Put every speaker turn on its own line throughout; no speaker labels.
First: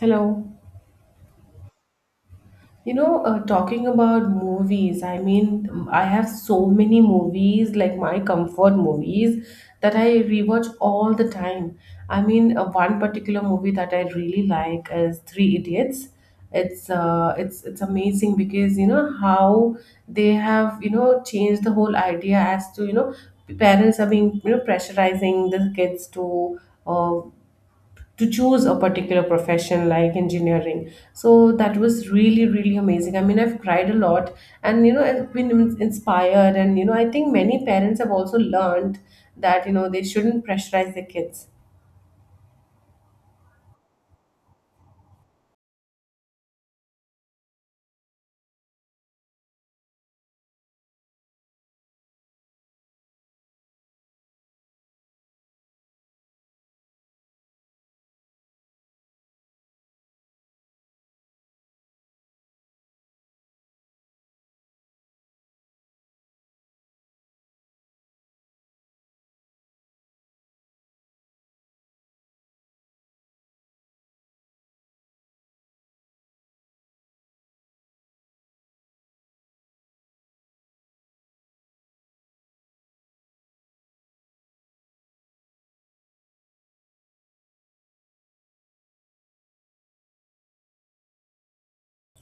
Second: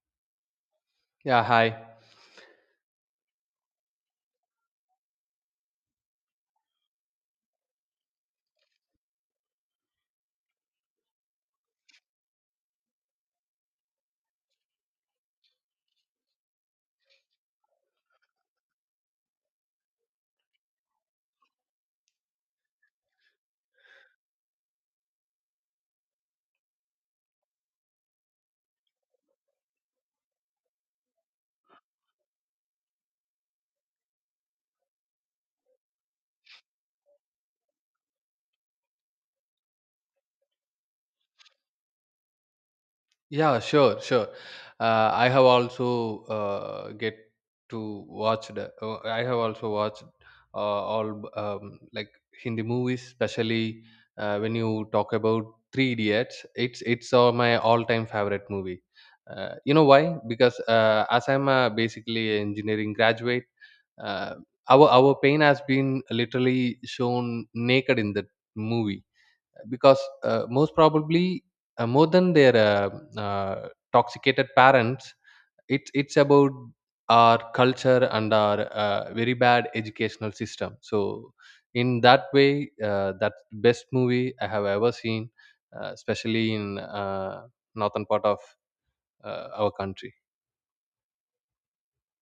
Hello.
Yeah, hi.
Talking about movies, I have so many movies, like my comfort movies, that I rewatch all the time. One particular movie that I really like is Three Idiots. It's amazing because how they have changed the whole idea as to parents are being pressurizing the kids uh, to choose a particular profession like engineering. So that was really, really amazing. I've cried a lot, and I've been inspired, and I think many parents have also learned that they shouldn't pressurize their kids.
Yeah, sure, sure. I have also get to watch the. I have also watched all like Hindi movies, especially when you talk about Three Idiots. It's my all-time favorite movie. You know why? Because as I'm a basically engineering graduate, uh, our pain has been literally shown naked in that movie because most probably more than their toxicated parents, it's about our culture and our very bad educational system. So in that way that's the best movie I have ever seen, especially in northern part of our country.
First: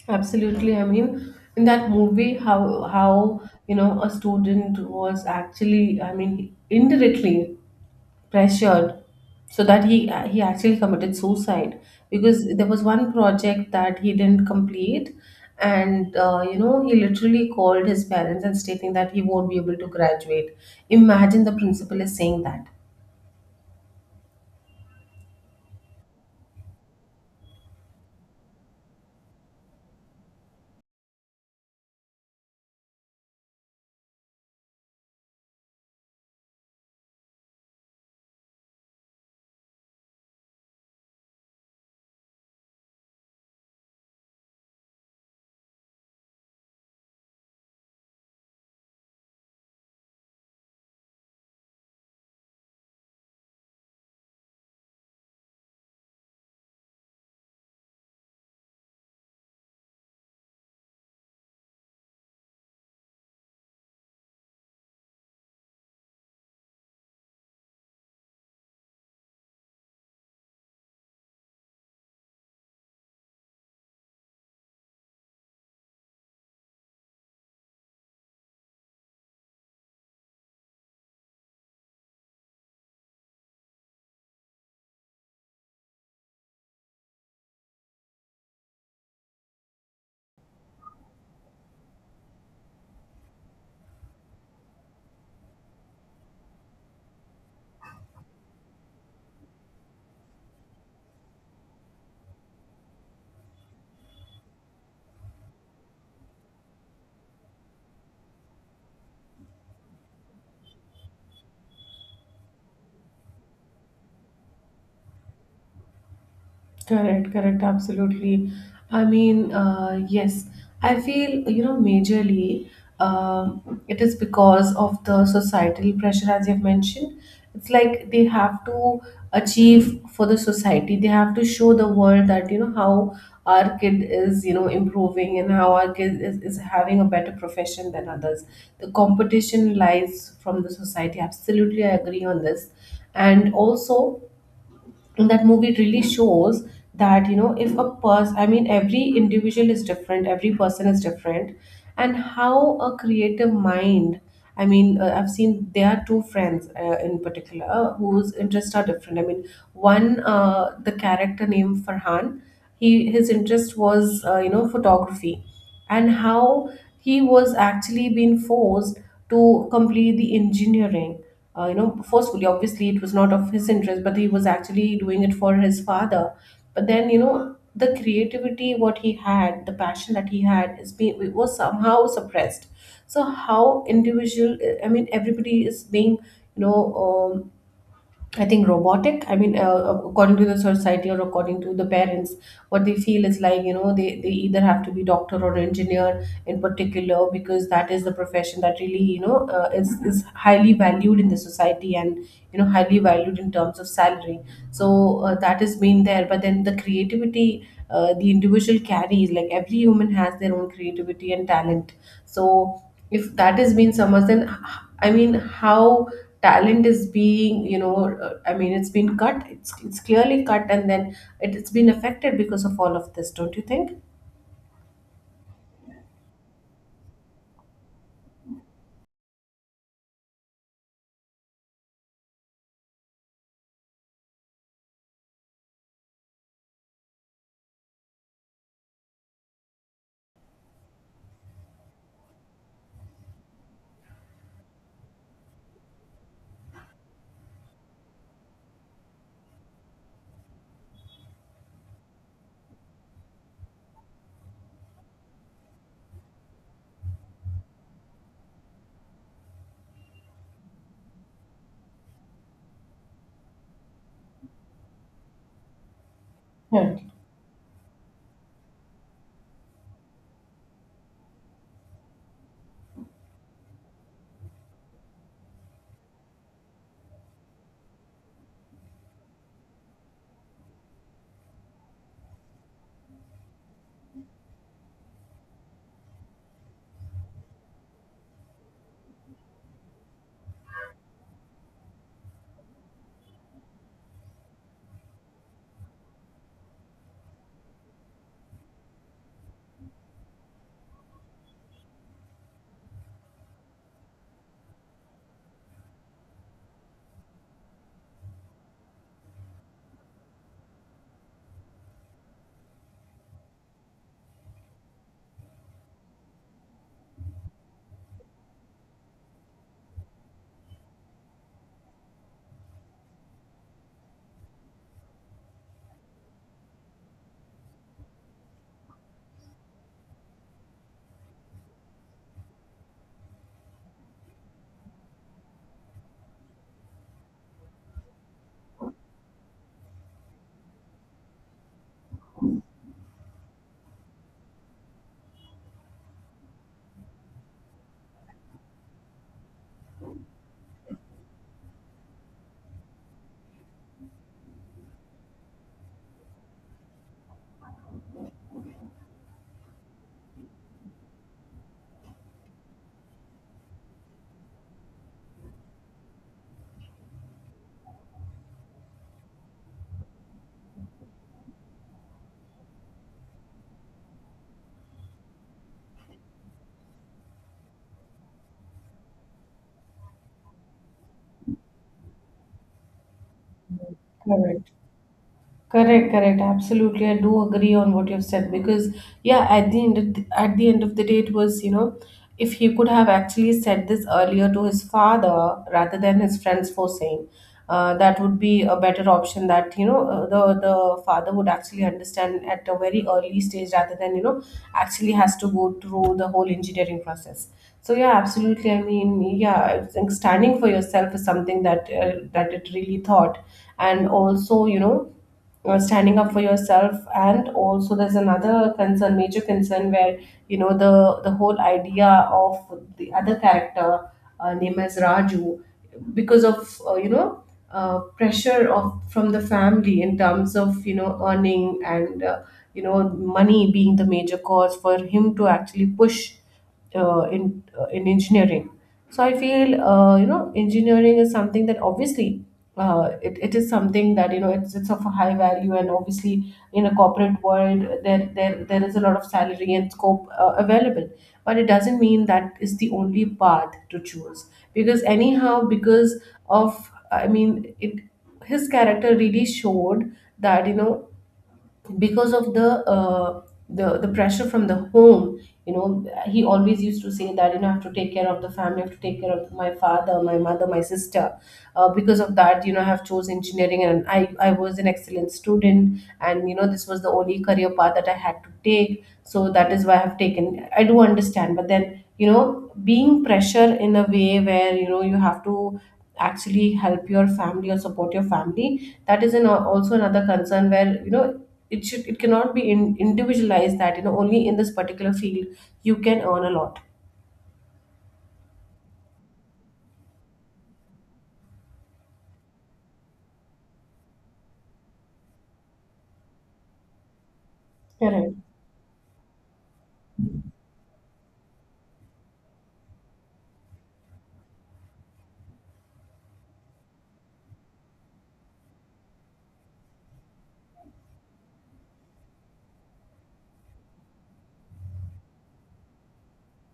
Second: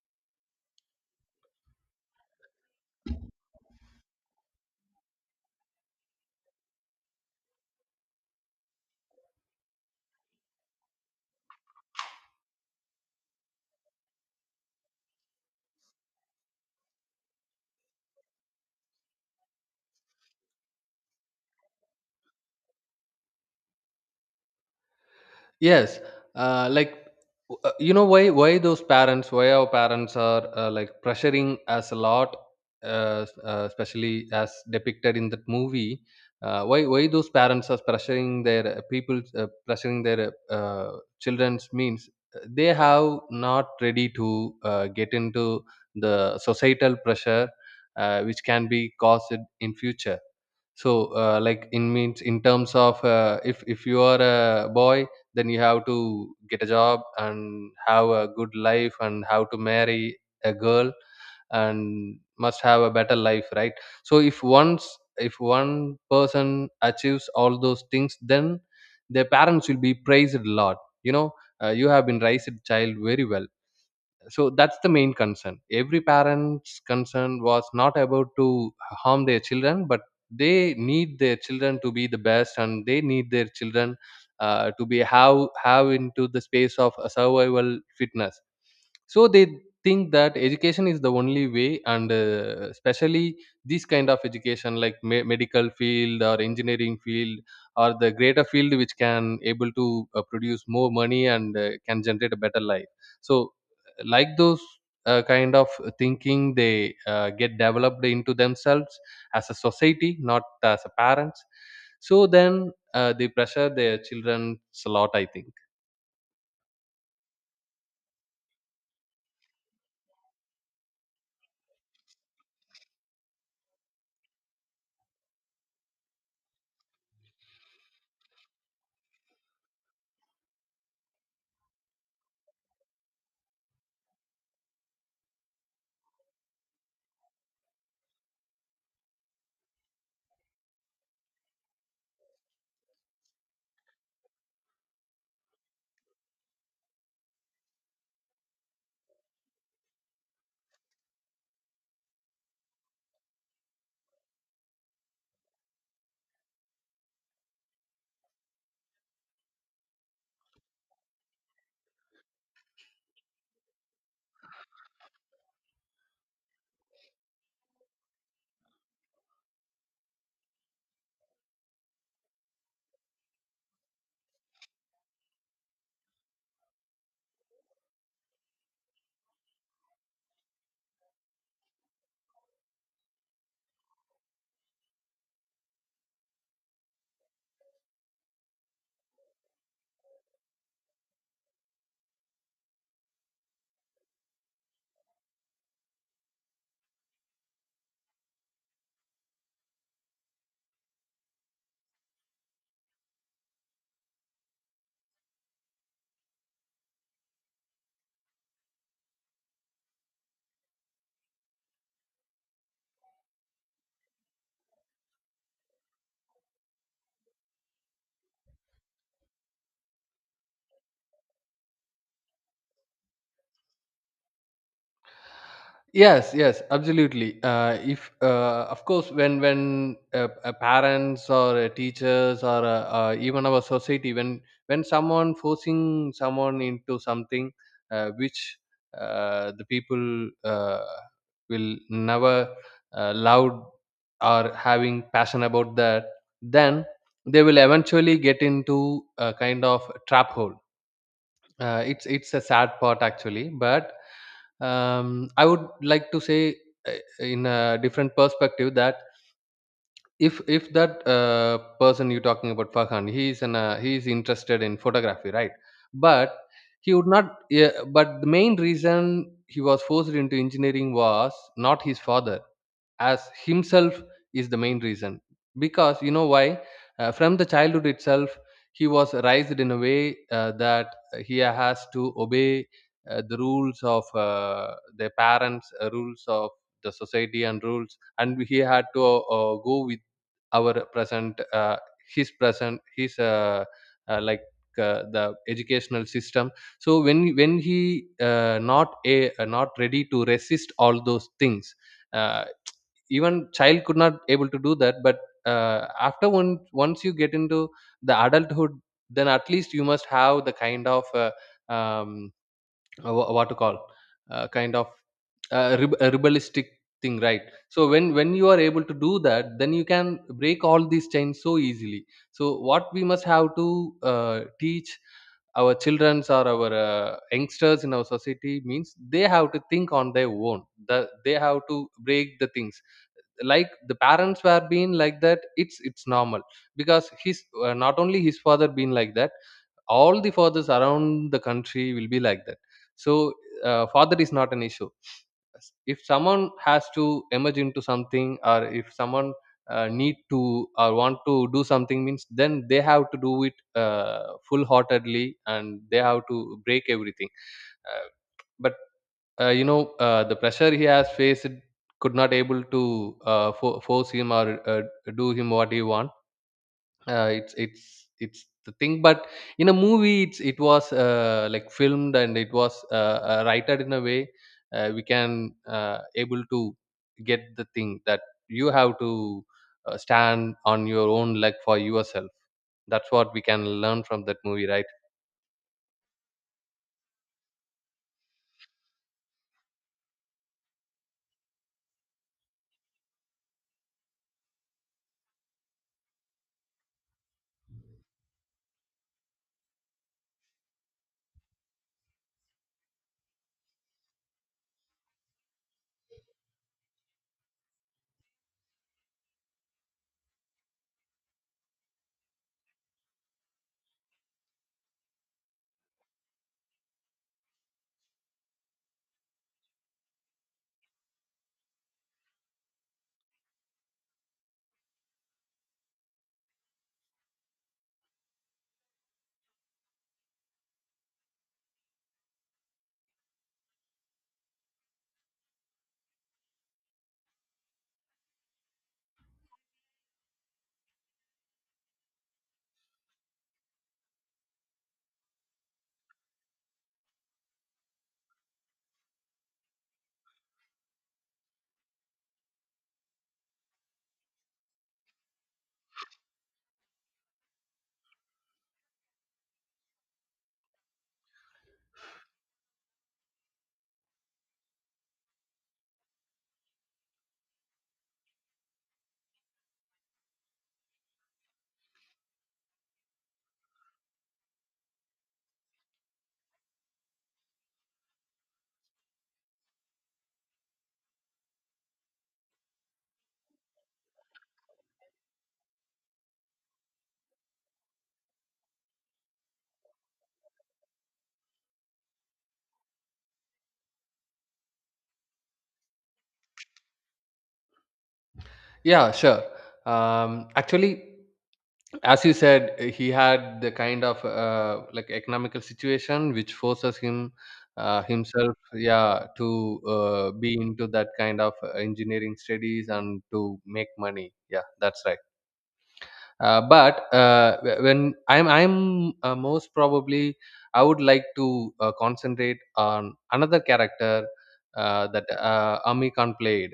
Absolutely. In that movie, how a student was actually, indirectly pressured so that he actually committed suicide because there was one project that he didn't complete. And he literally called his parents and stating that he won't be able to graduate. Imagine the principal is saying that.
Yes. uh, like you know, why those parents, why our parents are like pressuring us a lot, especially as depicted in that movie. Why those parents are pressuring their people pressuring their children's means they have not ready to get into the societal pressure which can be caused in future. So, like in means in terms of if you are a boy, then you have to get a job and have a good life and have to marry a girl and must have a better life, right? So, if once if one person achieves all those things, then their parents will be praised a lot. You know, you have been raised child very well, so that's the main concern. Every parent's concern was not about to harm their children, but they need their children to be the best and they need their children to be have into the space of a survival fitness. So they think that education is the only way and especially this kind of education like medical field or engineering field or the greater field which can able to produce more money and can generate a better life. So like those kind of thinking they get developed into themselves as a society, not as a parents. So then they pressure their children a lot, I think.
Correct, correct, absolutely. Yes, I feel, majorly it is because of the societal pressure, as you've mentioned. It's like they have to achieve for the society, they have to show the world that, how our kid is, improving, and how our kid is having a better profession than others. The competition lies from the society. Absolutely, I agree on this. And also, and that movie really shows that if a person, every individual is different, every person is different, and how a creative mind, I've seen there are two friends in particular whose interests are different. One, the character named Farhan, he his interest was photography, and how he was actually being forced to complete the engineering, forcefully. Obviously, it was not of his interest, but he was actually doing it for his father. But then, the creativity, what he had, the passion that he had, is being, it was somehow suppressed. So how individual? I mean, everybody is being, you know, um, I think, robotic. According to the society or according to the parents, what they feel is like they either have to be doctor or engineer in particular, because that is the profession that really is highly valued in the society, and highly valued in terms of salary. So that has been there. But then the creativity. The individual carries, like every human has their own creativity and talent. So if that is being submerged, then i mean how talent is being, it's been cut, it's clearly cut, and then it's been affected because of all of this, don't you think?
Yes, yes, absolutely. If Of course, when parents or teachers or even our society, when someone forcing someone into something which the people will never loved or having passion about that, then they will eventually get into a kind of trap hole. It's a sad part actually, but I would like to say uh, in a different perspective that if that person you're talking about, Farhan, he is an he is interested in photography, right? But he
Yeah,
would not. Yeah, but the main reason he was forced into engineering was not his father, as himself is the main reason. Because you know why, from the childhood itself, he was raised in a way that he has to obey the rules of their parents, rules of the society and rules, and he had to go with our present his present his like the educational system. So when he not a not ready to resist all those things, uh, even child could not able to do that. But after one once you get into the adulthood, then at least you must have the kind of um, what to call, kind of rebellistic thing, right? So when you are able to do that, then you can break all these chains so easily. So what we must have to teach our childrens or our youngsters in our society means they have to think on their own. They have to break the things. Like the parents were being like that, it's normal, because his not only his father being like that, all the fathers around the country will be like that. So father is not an issue. If someone has to emerge into something, or if someone need to or want to do something means, then they have to do it full heartedly, and they have to break everything. Uh, but uh, you know, the pressure he has faced could not able to force him or do him what he want. It's the thing. But in a movie, it was like filmed, and it was written in a way we can able to get the thing that you have to stand on your own leg for yourself. That's what we can learn from that movie,
correct.
right?
Correct, correct. Absolutely, I do agree on what you've said, because yeah, at the end of the, at the end of the day, it was, if he could have actually said this earlier to his father rather than his friends forcing, that would be a better option. That, the father would actually understand at a very early stage rather than, actually has to go through the whole engineering process. So yeah, absolutely. I mean, yeah, I think standing for yourself is something that that it really thought, and also standing up for yourself. And also there's another concern, major concern, where you know the the whole idea of the other character, name as Raju, because of pressure of from the family in terms of earning, and you know money being the major cause for him to actually push in, in engineering. So I feel, engineering is something that obviously it is something that it's of a high value, and obviously in a corporate world there there is a lot of salary and scope available. But it doesn't mean that is the only path to choose, because anyhow, because of, it, his character really showed that because of the pressure from the home, he always used to say that I have to take care of the family, I have to take care of my father, my mother, my sister. Because of that, I have chose engineering, and I was an excellent student, and this was the only career path that I had to take. So that is why I have taken. I do understand, but then being pressure in a way where you have to actually help your family or support your family, that is an, also another concern where it should, it cannot be in, individualized that only in this particular field you can earn a lot.
Yeah, sure. Um, actually, as you said, he had the kind of like economical situation which forces him
Correct.
himself, yeah, to be into that kind of engineering studies and to make money, yeah, that's right. When I'm most probably, I would like to concentrate on another character that Ami Khan played,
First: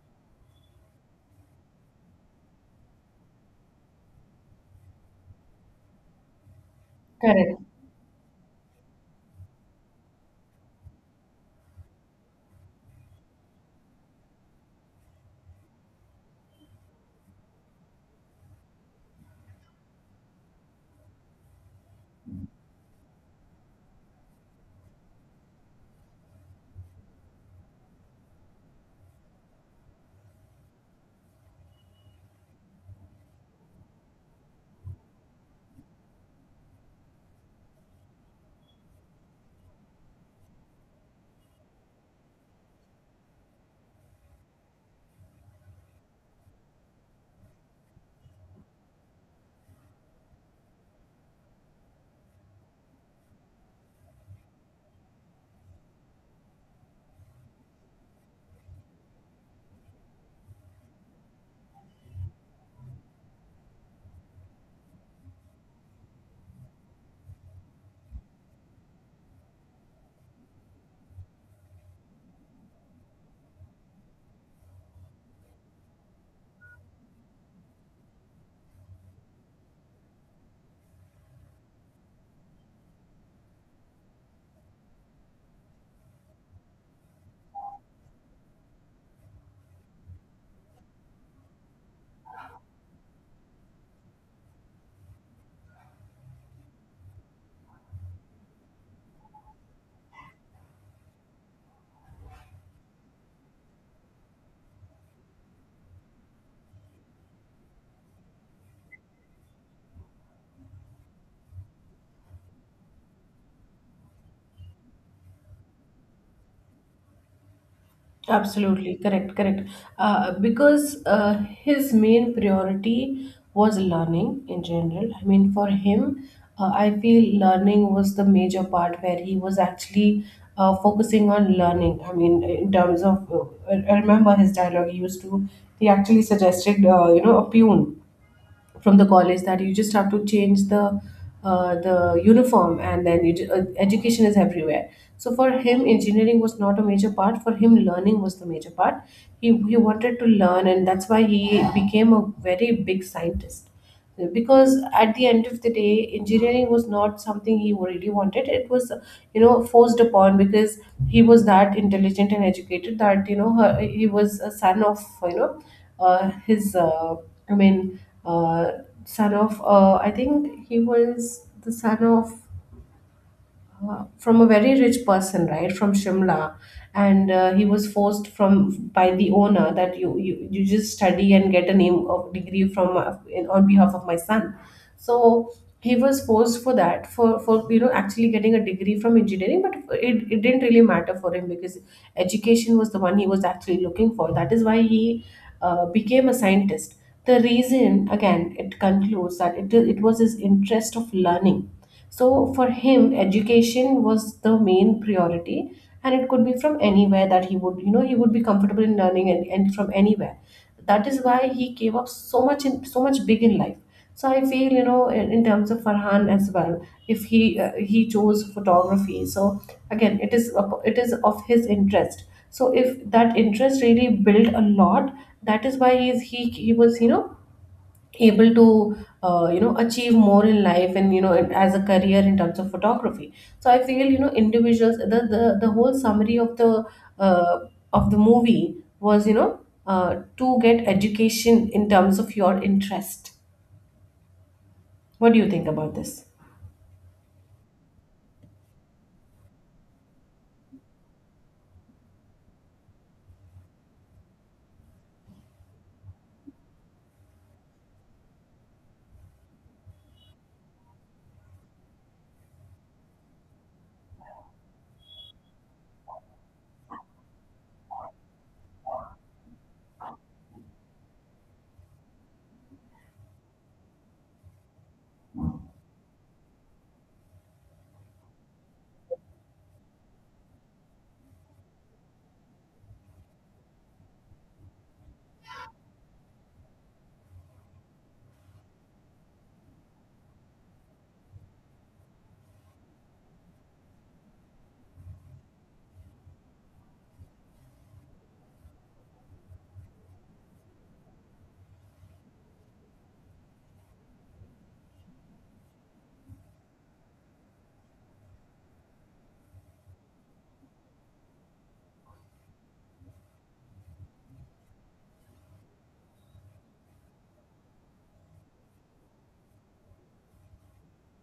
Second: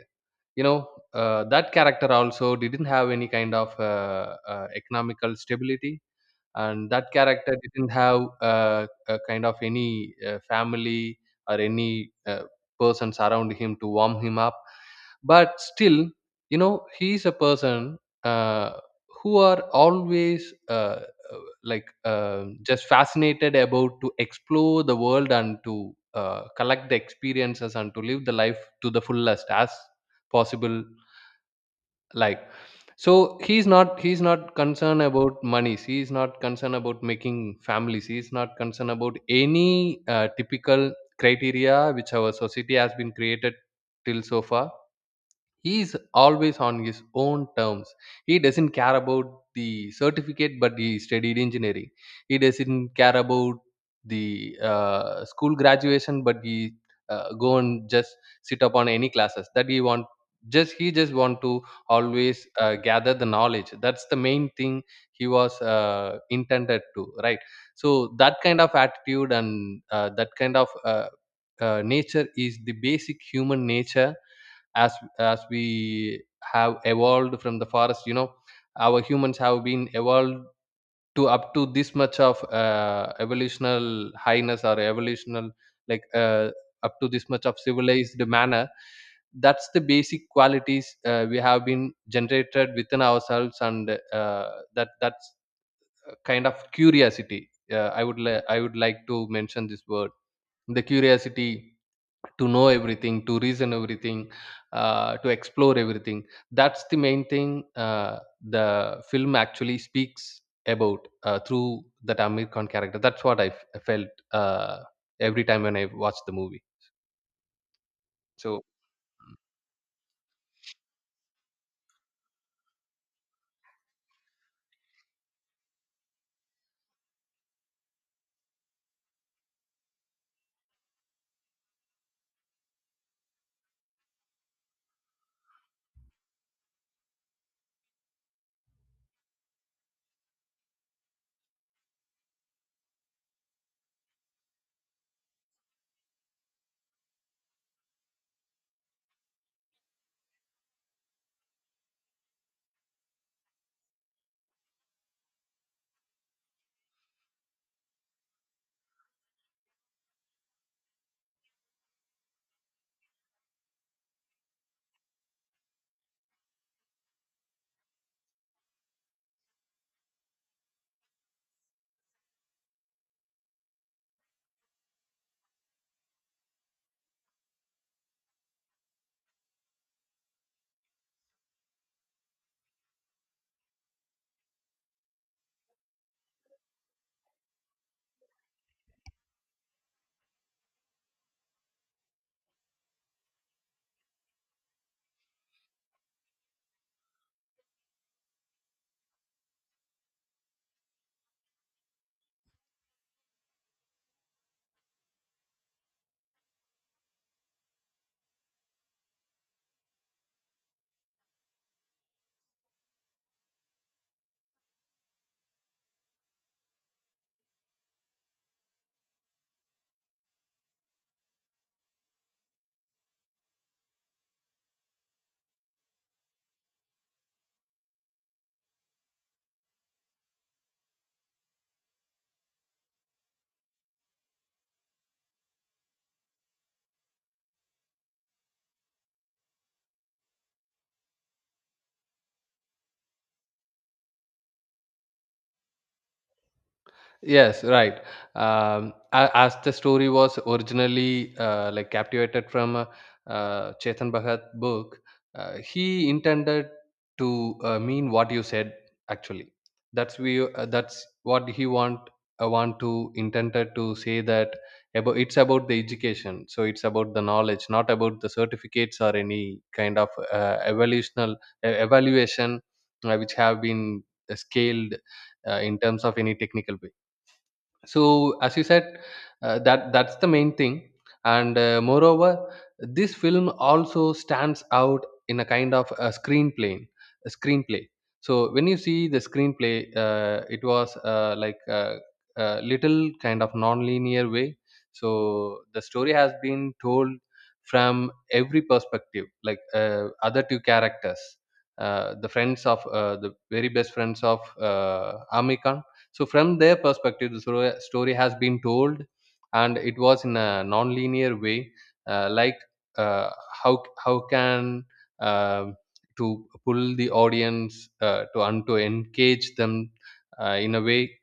you know. That character also didn't have any kind of economical stability, and that character
Correct.
didn't have a kind of any family or any persons around him to warm him up. But still, you know, he is a person uh, who are always like just fascinated about to explore the world and to collect the experiences and to live the life to the fullest as possible, like. So he's not, he's not concerned about monies, he's not concerned about making families, he's not concerned about any typical criteria which our society has been created till so far. He is always on his own terms. He doesn't care about the certificate, but he studied engineering. He doesn't care about the school graduation, but he go and just sit up on any classes that he want. Just he just want to always gather the knowledge. That's the main thing he was intended to, right? So that kind of attitude and that kind of nature is the basic human nature. as as we have evolved from the forest, you know, our humans have been evolved to up to this much of evolutional highness or evolutional like uh, up to this much of civilized manner. That's the basic qualities we have been generated within ourselves, and that that's a kind of curiosity. I would like to mention this word, the curiosity. To know everything, to reason everything, to explore everything. That's the main thing the film actually speaks about through that Amir Khan character. That's what I felt every time when I watched the movie. So
Absolutely correct, correct. Because His main priority was learning in general. I mean, for him, I feel learning was the major part where he was actually focusing on learning. I mean, in terms of, I remember his dialogue, he actually suggested, a pune from the college, that you just have to change the uniform, and then you, education is everywhere. So for him engineering was not a major part, for him learning was the major part. He wanted to learn, and that's why he became a very big scientist, because at the end of the day engineering was not something he really wanted. It was, forced upon, because he was that intelligent and educated that he was a son of, you know his I mean uh, son of, I think he was the son of, from a very rich person, right, from Shimla, and he was forced from by the owner that you just study and get a name of degree from, on behalf of my son. So he was forced for that, for actually getting a degree from engineering, but it didn't really matter for him, because education was the one he was actually looking for. That is why he became a scientist. The reason again it concludes that it was his interest of learning. So for him, education was the main priority, and it could be from anywhere that he would, he would be comfortable in learning, and from anywhere. That is why he gave up so much, in so much big in life. So I feel, in terms of Farhan as well, if he chose photography. So again, it is it is of his interest. So if that interest really built a lot, that is why he was, able to achieve more in life, and you know and as a career in terms of photography. So I feel, individuals, the whole summary uh, of the movie was, to get education in terms of your interest. What do you think about this?
yes, right. As the story was originally like captivated from Chetan Bhagat book, he intended to mean what you said actually. That's we. That's what he want. Want to intended to say that about, it's about the education. So it's about the knowledge, not about the certificates or any kind of evolutional evaluation which have been scaled in terms of any technical way. So as you said, that that's the main thing. And moreover, this film also stands out in a kind of a screenplay, a screenplay. So when you see the screenplay, it was like a little kind of non-linear way. So the story has been told from every perspective, like other two characters, the friends of the very best friends of Amir. So from their perspective, the story has been told, and it was in a non-linear way, uh, like uh, how how can uh, to pull the audience to and to engage them in a way.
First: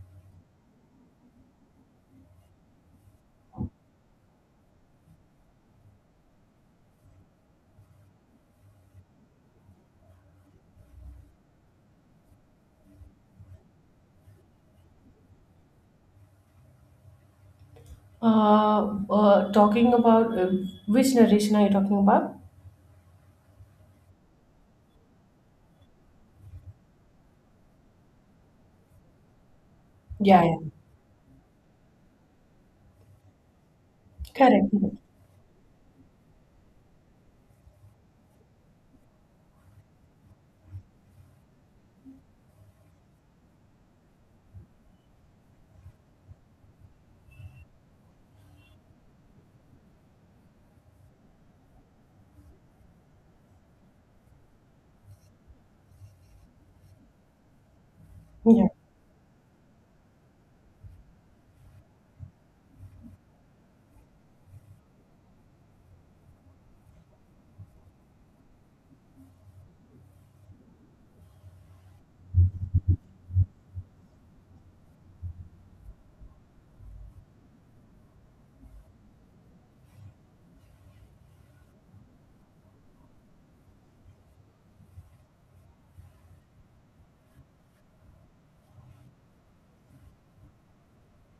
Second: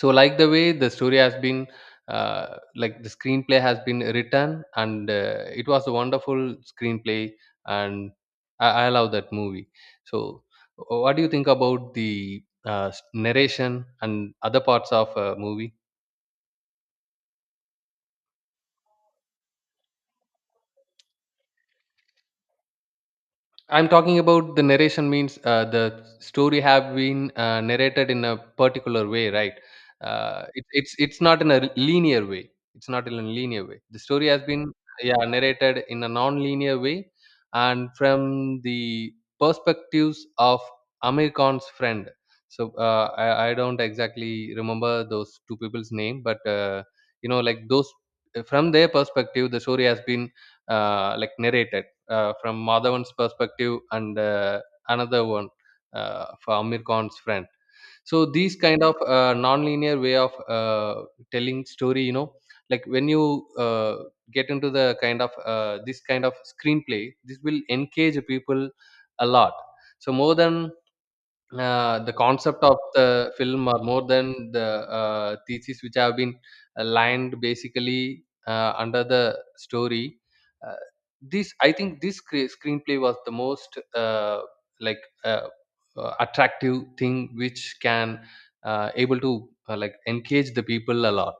So like the way the story has been like the screenplay has been written, and it was a wonderful screenplay. And I love that movie. So what do you think about the narration and other parts of a movie?
Talking about, which narration are you talking about?
I'm talking about the narration means the story have been narrated in a particular way, right?
Yeah,
Uh,
yeah.
it, it's it's not in a linear way. It's not in a linear way. The story has
Correct,
been,
correct.
yeah, narrated in a non-linear way, and from the perspectives of Amir Khan's friend. So I don't exactly remember those two people's name, but you know, like those, from their perspective, the story has been like narrated from Madhavan's perspective and another one for Amir Khan's friend. So these
Yeah.
kind of non-linear way of telling story, you know, like when you get into the kind of this kind of screenplay, this will engage people a lot. So more than the concept of the film are more than the thesis which have been aligned basically under the story. Uh, this I think this cre- screenplay was the most like uh, attractive thing which can able to like engage the people a lot.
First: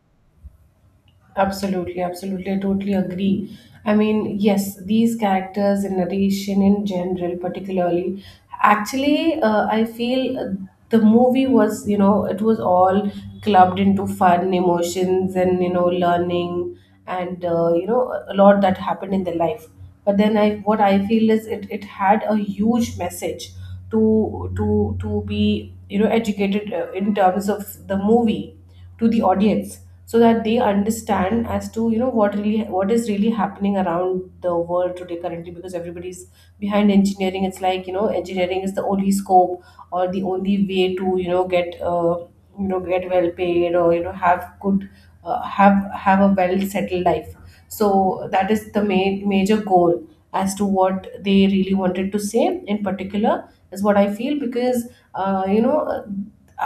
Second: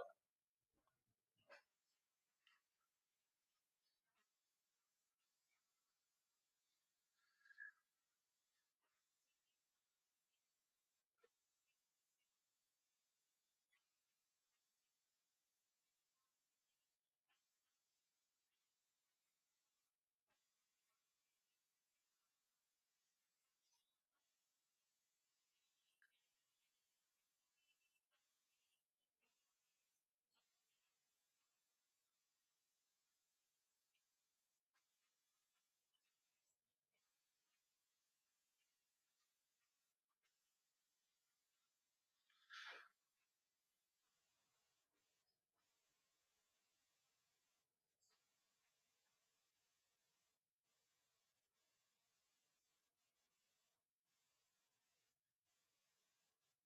Absolutely, absolutely. I totally agree. I mean, yes, these characters and narration in general, particularly, actually, I feel, the movie was, it was all clubbed into fun, emotions, and, learning, and, a lot that happened in their life. But then what I feel is it had a huge message to be, educated in terms of the movie to the audience, so that they understand as to, you know, what is really happening around the world today currently, because everybody's behind engineering. It's like, you know, engineering is the only scope or the only way to, you know, get get well paid, or, you know, have good have a well settled life. So that is the main major goal as to what they really wanted to say in particular, is what I feel. Because uh, you know uh,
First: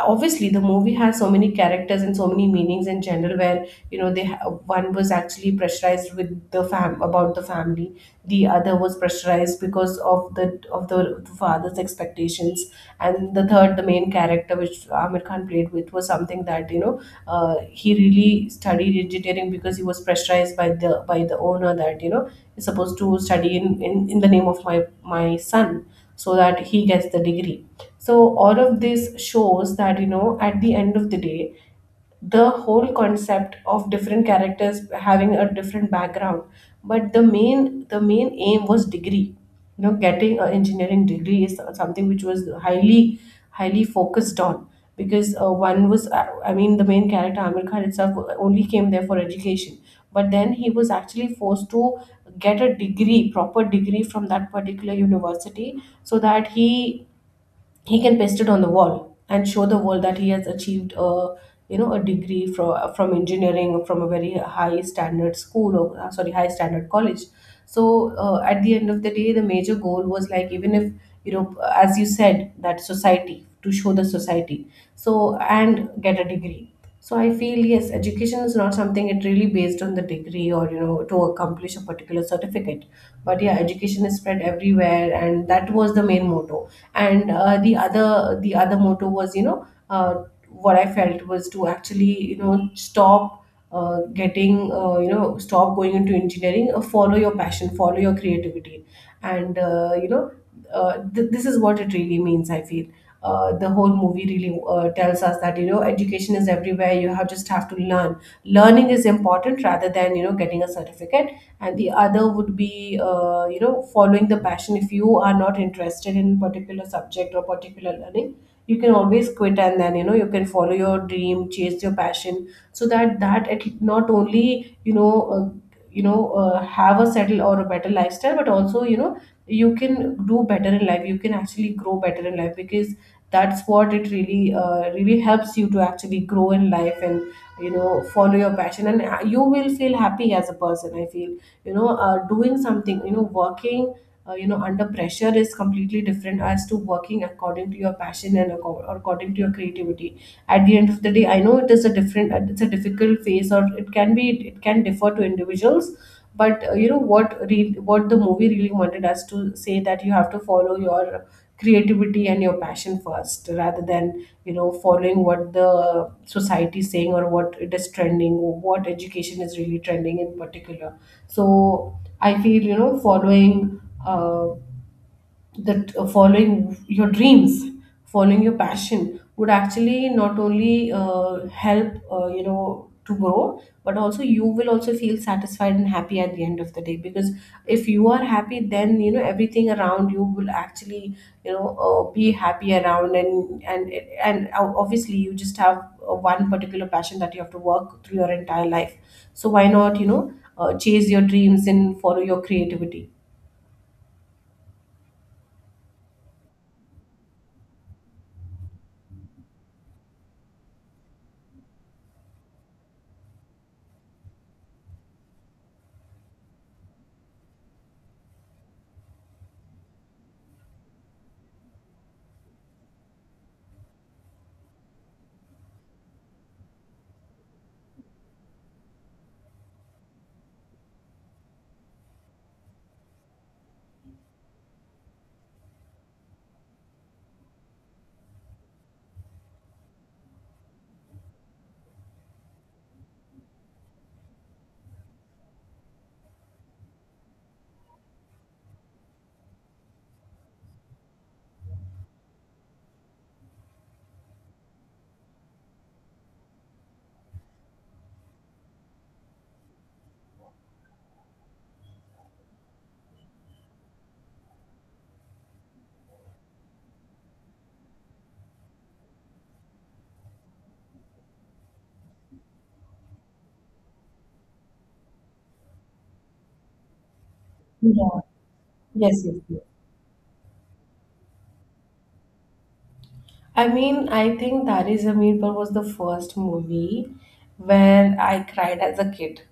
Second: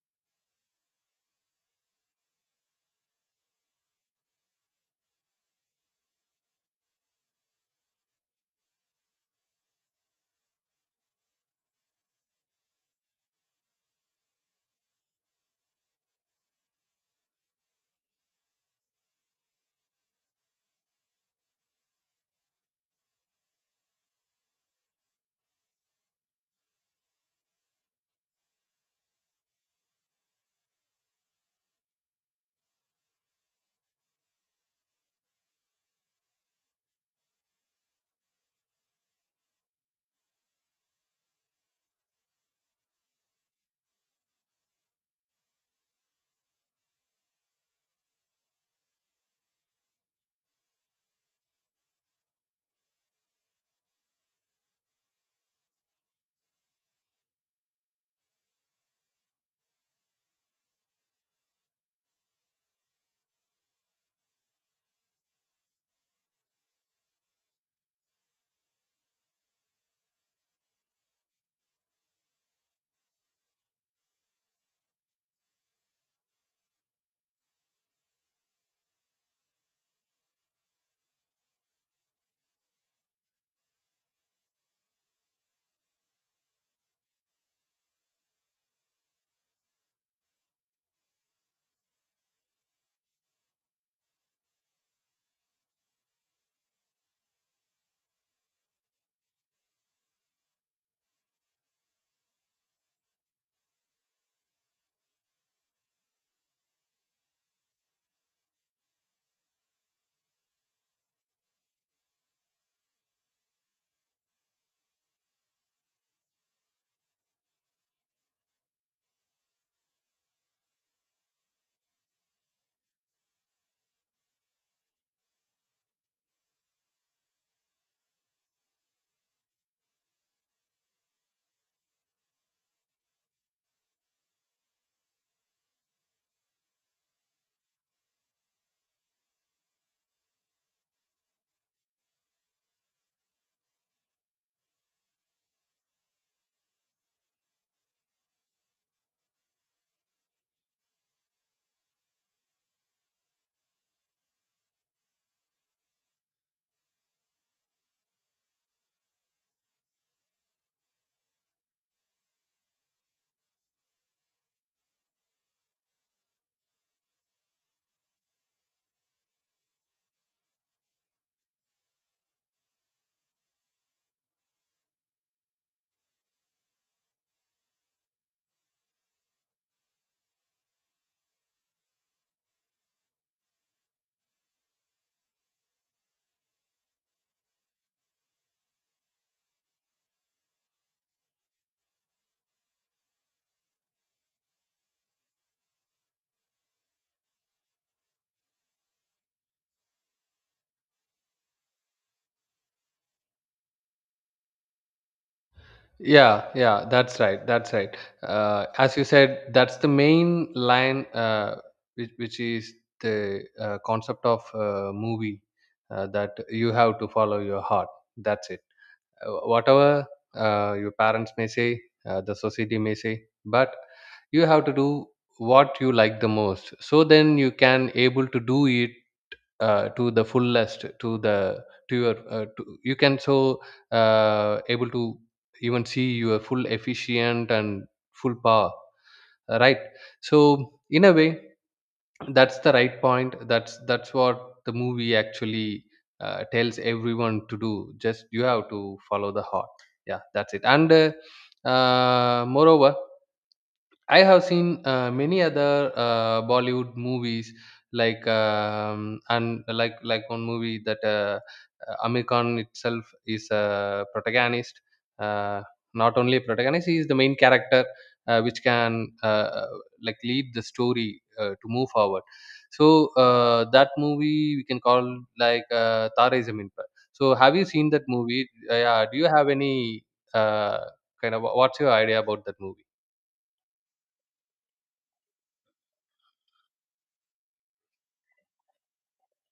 obviously the movie has so many characters and so many meanings in general, where, you know, one was actually pressurized with the fam, about the family, the other was pressurized because of the of the father's expectations, and the third, the main character which Amir Khan played with, was something that, you know, he really studied engineering because he was pressurized by the owner that, you know, is supposed to study in, in the name of my, my son, so that he gets the degree. So all of this shows that, you know, at the end of the day, the whole concept of different characters having a different background, but the main, aim was degree. You know, getting an engineering degree is something which was highly, focused on, because one was I mean, the main character, Amir Khan itself, only came there for education, but then he was actually forced to get a degree, proper degree from that particular university, so that he can paste it on the wall and show the world that he has achieved a, you know, a degree from engineering from a very high standard school, or sorry, high standard college. So at the end of the day, the major goal was like, even if, you know, as you said, that society, to show the society, so and get a degree. So I feel, yes, education is not something it really based on the degree, or, you know, to accomplish a particular certificate. But yeah, education is spread everywhere, and that was the main motto. And the other, motto was, you know, what I felt was to actually, you know, stop getting you know, stop going into engineering. Follow your passion, follow your creativity, and this is what it really means, I feel. The whole movie really tells us that, you know, education is everywhere. You have, just have to learn. Learning is important rather than, you know, getting a certificate. And the other would be, you know, following the passion. If you are not interested in particular subject or particular learning, you can always quit, and then, you know, you can follow your dream, chase your passion. So that it, not only, you know uh, have a settle or a better lifestyle, but also, you know, you can do better in life, you can actually grow better in life, because that's what it really really helps you to actually grow in life. And you know, follow your passion, and you will feel happy as a person, I feel. You know, doing something, you know, working you know, under pressure is completely different as to working according to your passion and according to your creativity. At the end of the day, I know it is a different, it's a difficult phase, or it can be, it can differ to individuals. But you know, what the movie really wanted us to say, that you have to follow your creativity and your passion first, rather than, you know, following what the society is saying, or what it is trending, or what education is really trending in particular. So I feel, you know, following uh, that following your dreams, following your passion would actually not only help you know, to grow, but also you will also feel satisfied and happy at the end of the day. Because if you are happy, then you know, everything around you will actually, you know, be happy around, and obviously you just have one particular passion that you have to work through your entire life. So why not, you know, chase your dreams and follow your creativity.
Yeah, yeah, that's right. That's right. As you said, that's the main line, which is the concept of movie that you have to follow your heart. That's it. Whatever your parents may say, the society may say, but you have to do what you like the most. So then you can able to do it to the fullest to the to your you can so able to even see your full efficient and full power, right. So in a way that's the right point that's what the movie actually tells everyone to do. Just you have to follow the heart. Yeah, that's it. And Moreover, I have seen many other Bollywood movies like and like like one movie that Amir Khan itself is a protagonist. Uh, Not only a protagonist, he is the main character which can like lead the story to move forward. So that movie we can call like Tare Zameen Par. So have you seen that
Yeah.
movie? Yeah. Do
Yes,
you have
yes.
any uh, kind of, what's your idea about that movie?
I mean, I think Dari's Zameen Par was the first movie where I cried as a kid.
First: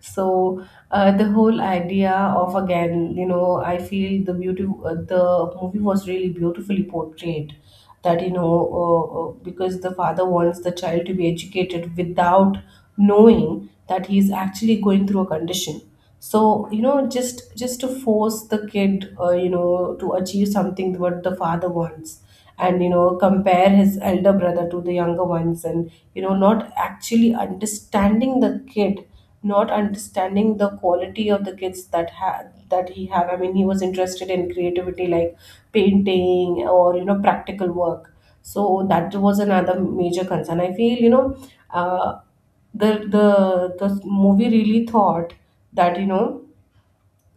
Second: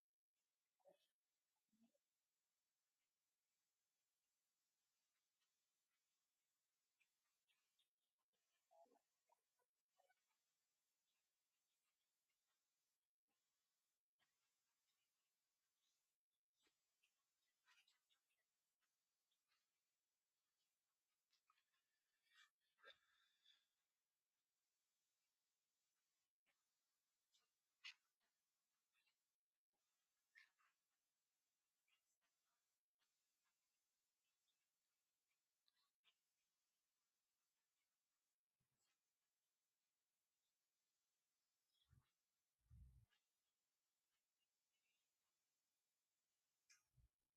So the whole idea of, again, you know, I feel the beauty. The movie was really beautifully portrayed. That, you know, because the father wants the child to be educated without knowing that he's actually going through a condition. So you know, just to force the kid, you know, to achieve something what the father wants, and you know, compare his elder brother to the younger ones, and you know, not actually understanding the kid, not understanding the quality of the kids that he have. I mean, he was interested in creativity, like painting, or, you know, practical work. So that was another major concern, I feel. You know, uh, the the the movie really thought that, you know,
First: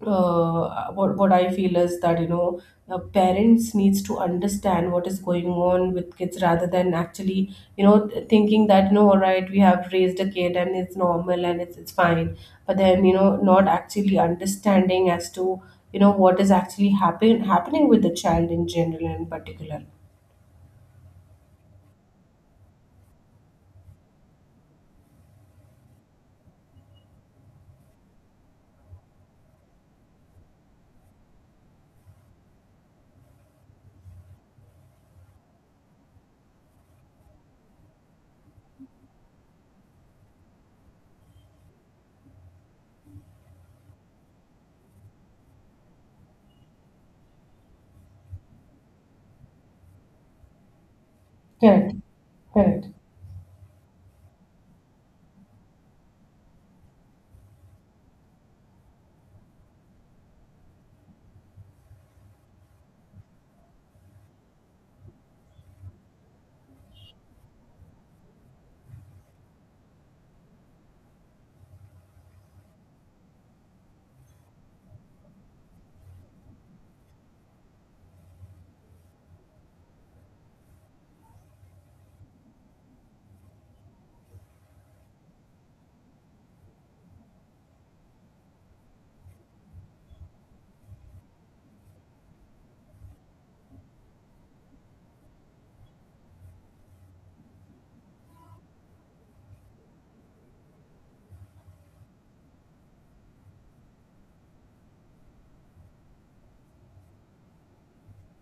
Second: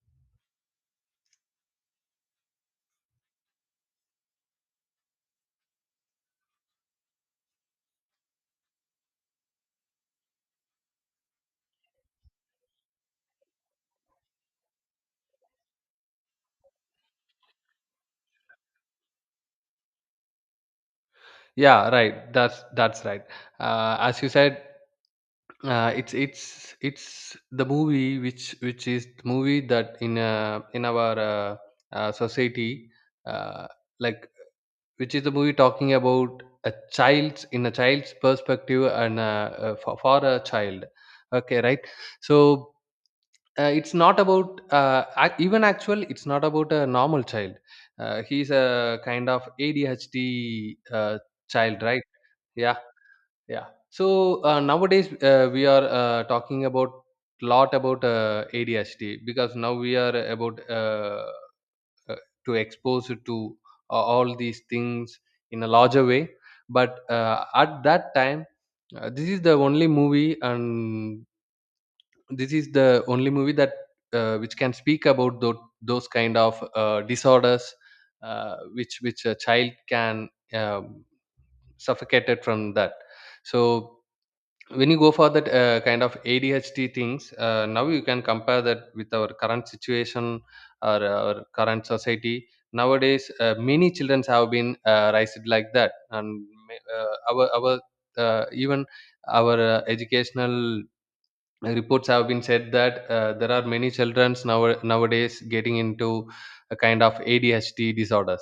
what I feel is that, you know, parents needs to understand what is going on with kids, rather than actually, you know, thinking that, you know, all right, we have raised a kid and it's normal, and it's fine, but then, you know, not actually understanding as to, you know, what is actually happening with the child in general and particular.
Yeah, right. That's right. As you said, it's the movie which is the movie that in in our society, uh, like which is the movie talking about a child's in a child's perspective and for a child. Okay, right. So it's not about even actual. It's not about a normal child. He's a kind of ADHD child,
Correct,
right? Yeah,
correct.
yeah. So nowadays we are talking about lot about ADHD because now we are about uh, to expose it to all these things in a larger way. But at that time, uh, this is the only movie, and this is the only movie that which can speak about those kind of disorders, which which a child can um suffocated from that. So when you go for that kind of ADHD things, now you can compare that with our current situation or our current society. Nowadays many children have been raised like that, and ma- our even our educational reports have been said that there are many children now, nowadays getting into a kind of ADHD disorders.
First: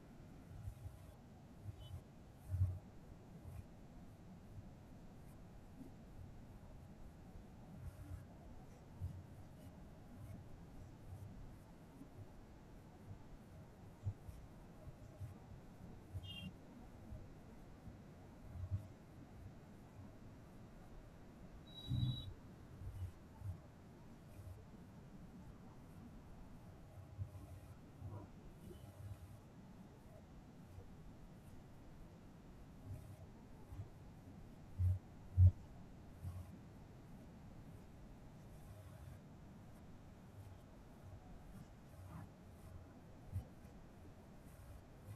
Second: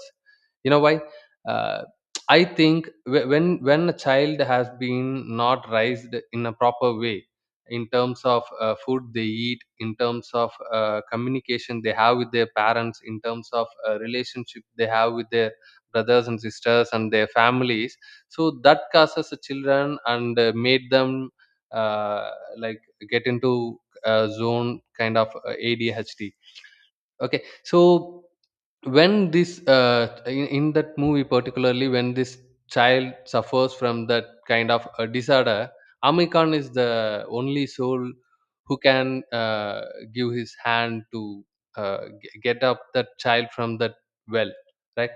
You know why? Uh, I think when a child has been not raised in a proper way, in terms of food they eat, in terms of communication they have with their parents, in terms of relationship they have with their brothers and sisters and their families, so that causes the children and made them uh, like get into a zone kind of ADHD. Okay, so when this in that movie particularly, when this child suffers from that kind of a disorder, Amir Khan is the only soul who can give his hand to get up that child from that well, right?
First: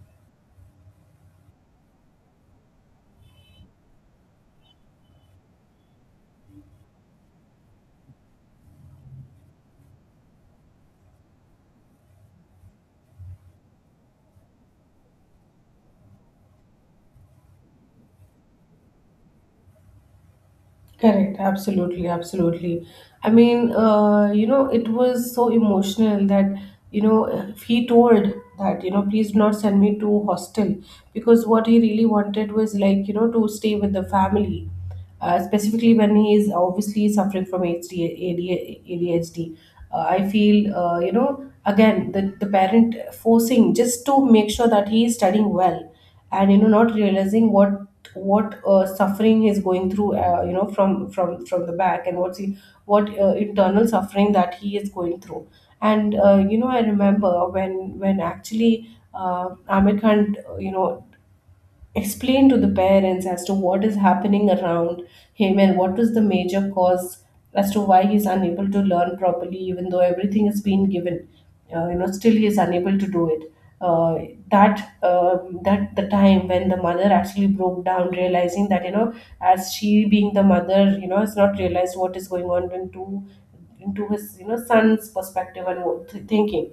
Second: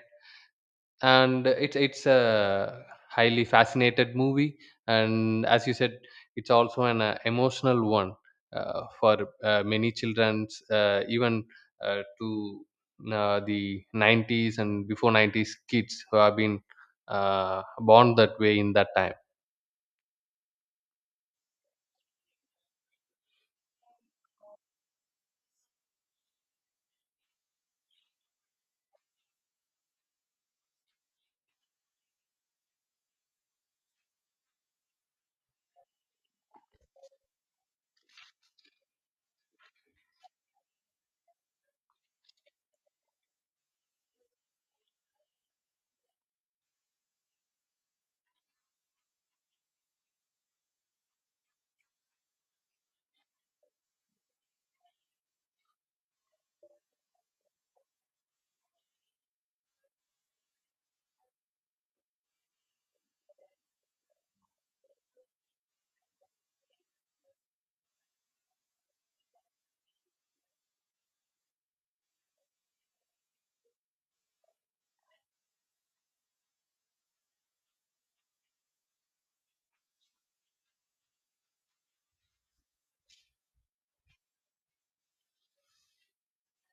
And it's a highly fascinated movie, and as you said, it's also an emotional one for many childrens even to the 90s and before 90s kids who have been born that way in that time.
Correct, absolutely, absolutely. I mean, you know, it was so emotional that, you know, if he told that, you know, please do not send me to hostel, because what he really wanted was like, you know, to stay with the family, specifically when he is obviously suffering from HD, ADHD. I feel, you know, again, the parent forcing, just to make sure that he is studying well, and you know, not realizing what, suffering he's going through, you know, from the back, and what internal suffering that he is going through. And you know, I remember when actually Amir Khan you know, explain to the parents as to what is happening around him, and what was the major cause as to why he's unable to learn properly, even though everything is being given, you know, still he is unable to do it, uh, that that the time when the mother actually broke down, realizing that, you know, as she being the mother, you know, has not realized what is going on, when two, into his, you know, son's perspective and what thinking.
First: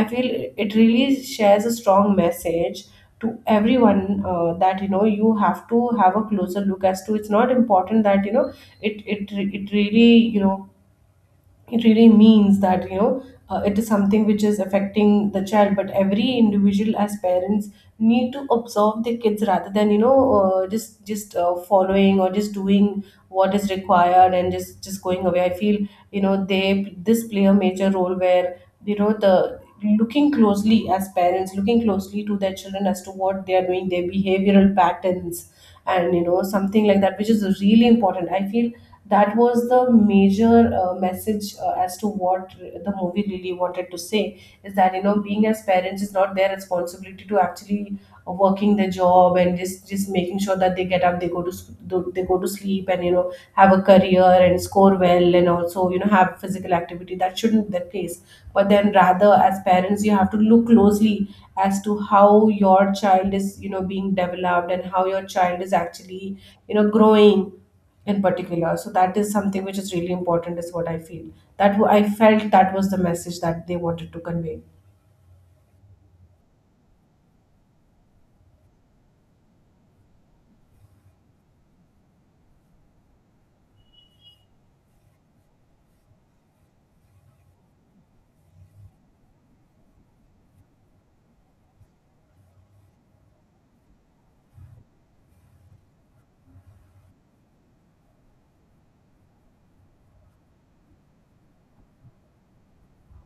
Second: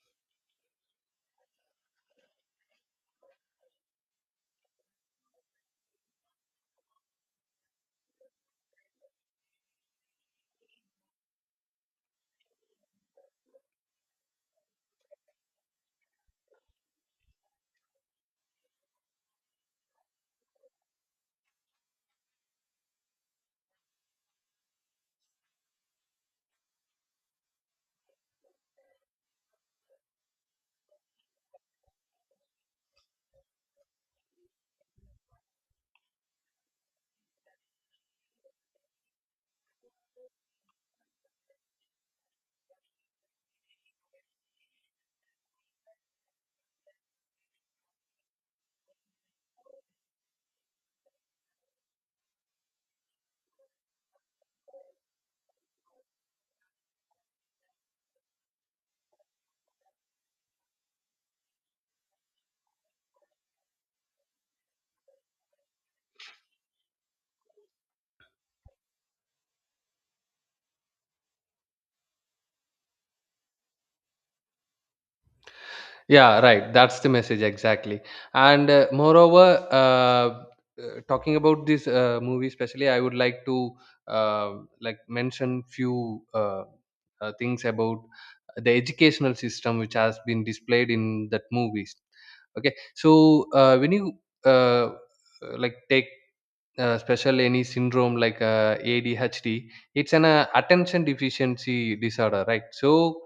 I feel it really shares a strong message to everyone, that you know, you have to have a closer look as to, it's not important that you know, it really, you know, it really means that, you know, it is something which is affecting the child, but every individual as parents need to observe the kids, rather than, you know, just following, or just doing what is required, and just going away, I feel. You know, they this play a major role, where, you know, the looking closely as parents, looking closely to their children as to what they are doing, their behavioral patterns, and you know, something like that, which is really important, I feel. That was the major message as to what the movie really wanted to say, is that, you know, being as parents is not their responsibility to actually, working the job, and just making sure that they get up, they go to they go to sleep, and you know, have a career and score well, and also, you know, have physical activity. That shouldn't be their place, but then rather, as parents, you have to look closely as to how your child is, you know, being developed, and how your child is actually, you know, growing in particular. So that is something which is really important, is what I feel. I felt that was the message that they wanted to convey.
Yeah, right. That's the message exactly. And uh, moreover, uh, Talking about this movie, especially, I would like to uh, like mention few things about the educational system which has been displayed in that movies. Okay, so when you uh, like take special any syndrome like ADHD. It's an attention deficiency disorder, right? So,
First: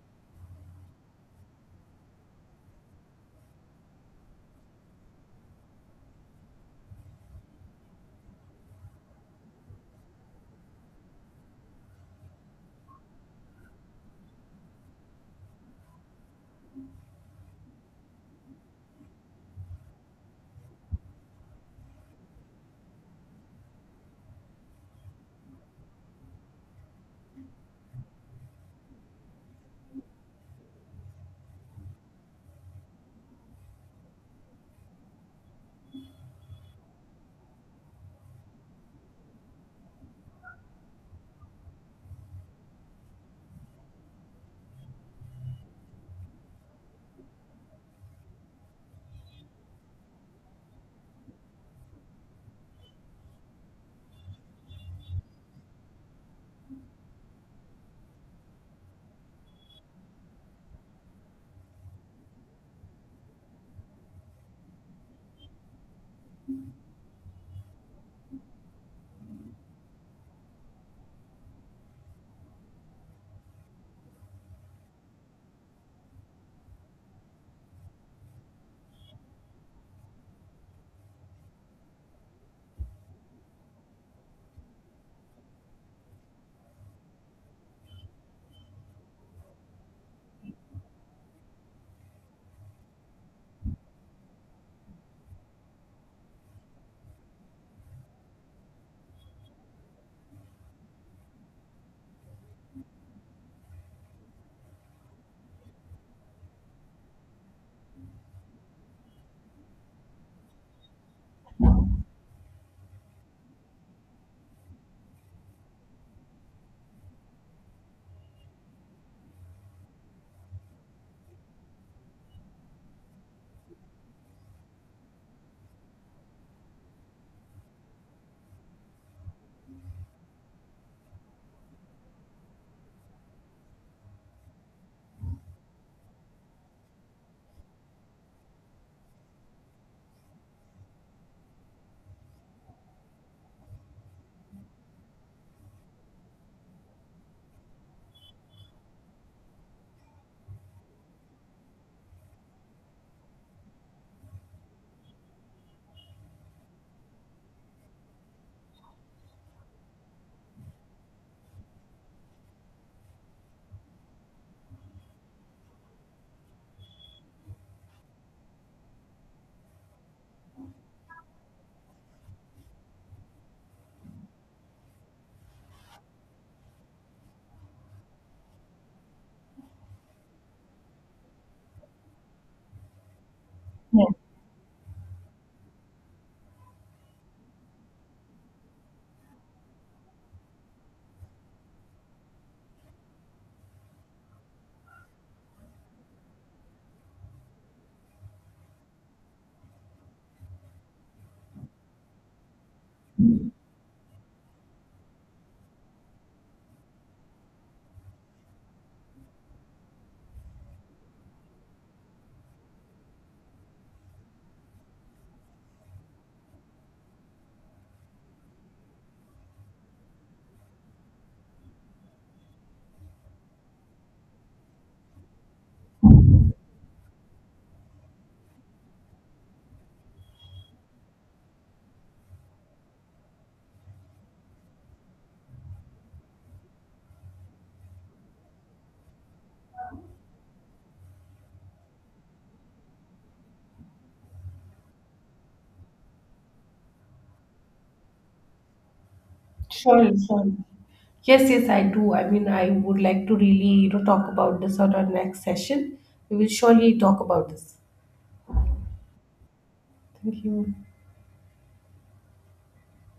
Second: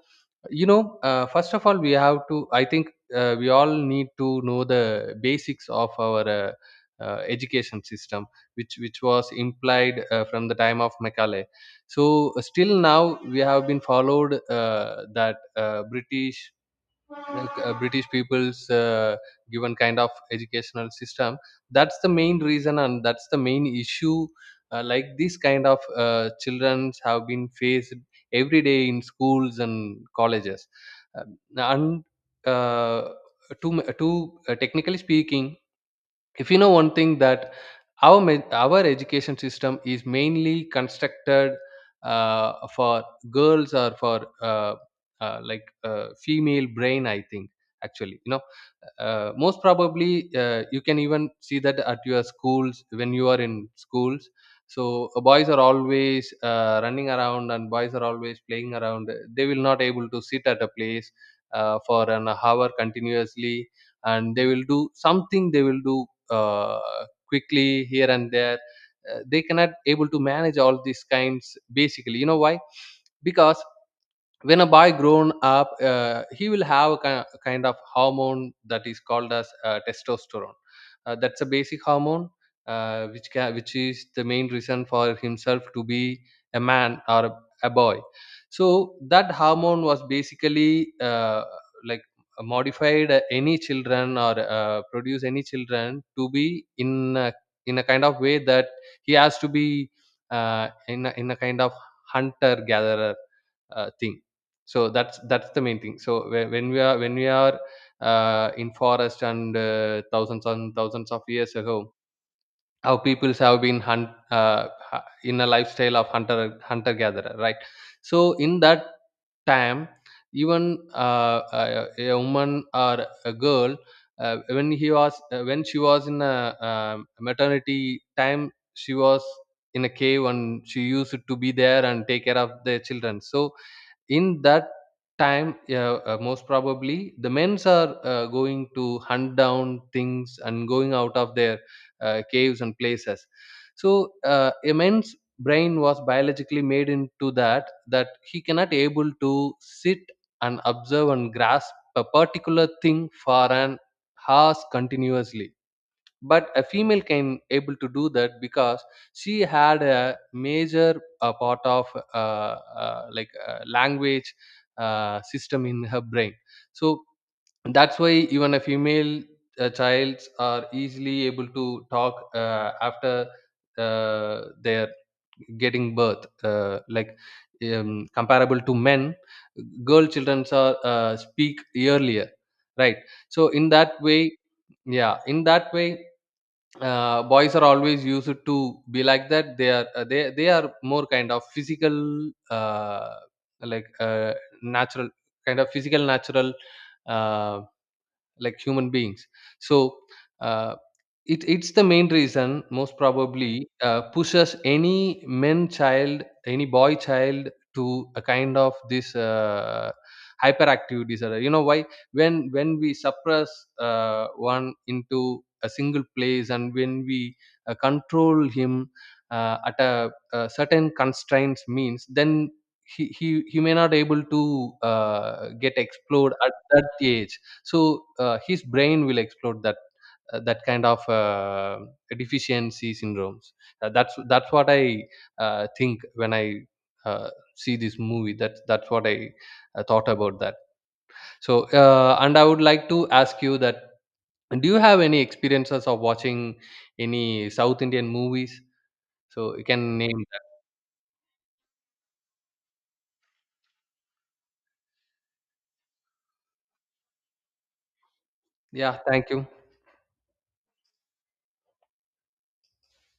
you know, first of all, we have to. I think we all need to know the basics of our education system, which was implied from the time of Macaulay. So, still now we have been followed that British british people's given kind of educational system. That's the main reason, and that's the main issue like these kind of children have been faced every day in schools and colleges. Um, and uh, to to technically speaking, if you know one thing that our education system is mainly constructed for girls or for uh, female brain. I think actually you know most probably you can even see that at your schools when you are in schools. So boys are always running around, and boys are always playing around. They will not able to sit at a place for an hour continuously, and they will do something. They will do uh, quickly here and there. They cannot able to manage all these kinds. Basically, you know why? Because when a boy grown up, he will have a kind of hormone that is called as testosterone. That's a basic hormone which is the main reason for himself to be a man or a boy. So that hormone was basically like modified any children or produce any children to be in in a kind of way that he has to be in a kind of hunter gatherer thing. So that's the main thing. So when we are in forest and thousands and thousands of years ago, our peoples have been in a lifestyle of hunter gatherer, right? So in that time, even a woman or a girl, when she was in a maternity time, she was in a cave, and she used to be there and take care of the children. So in that time, yeah, most probably the men's are going to hunt down things and going out of their caves and places. So a man's brain was biologically made into that, that he cannot able to sit and observe and grasp a particular thing for an hours continuously. But a female came able to do that because she had a major part of uh, language system in her brain. So that's why even a female child are easily able to talk after they're getting birth, comparable to men, girl children are speak earlier, right? So in that
Yeah,
way, yeah, in that way, boys are always used to be like that. They are they are more kind of physical, uh, like uh, natural kind of physical natural, uh, like human beings. So uh, it's the main reason most probably pushes any men child, any boy child to a kind of this hyperactive disorder. You know why? When we suppress one into a single place and when we control him a certain constraints means, then he may not able to get explored at that age. So his brain will explode that that kind of deficiency syndromes. That's what I think when I uh, see this movie. That that's what I thought about that. So and I would like to ask you that, do you have any experiences of watching any south indian movies, so you can
surely,
name that?
surely. Yes, yes, I do. I mean, I would like to really, you know, talk about this on our next session. We will surely talk about this.
Yeah, thank you.
Thank you.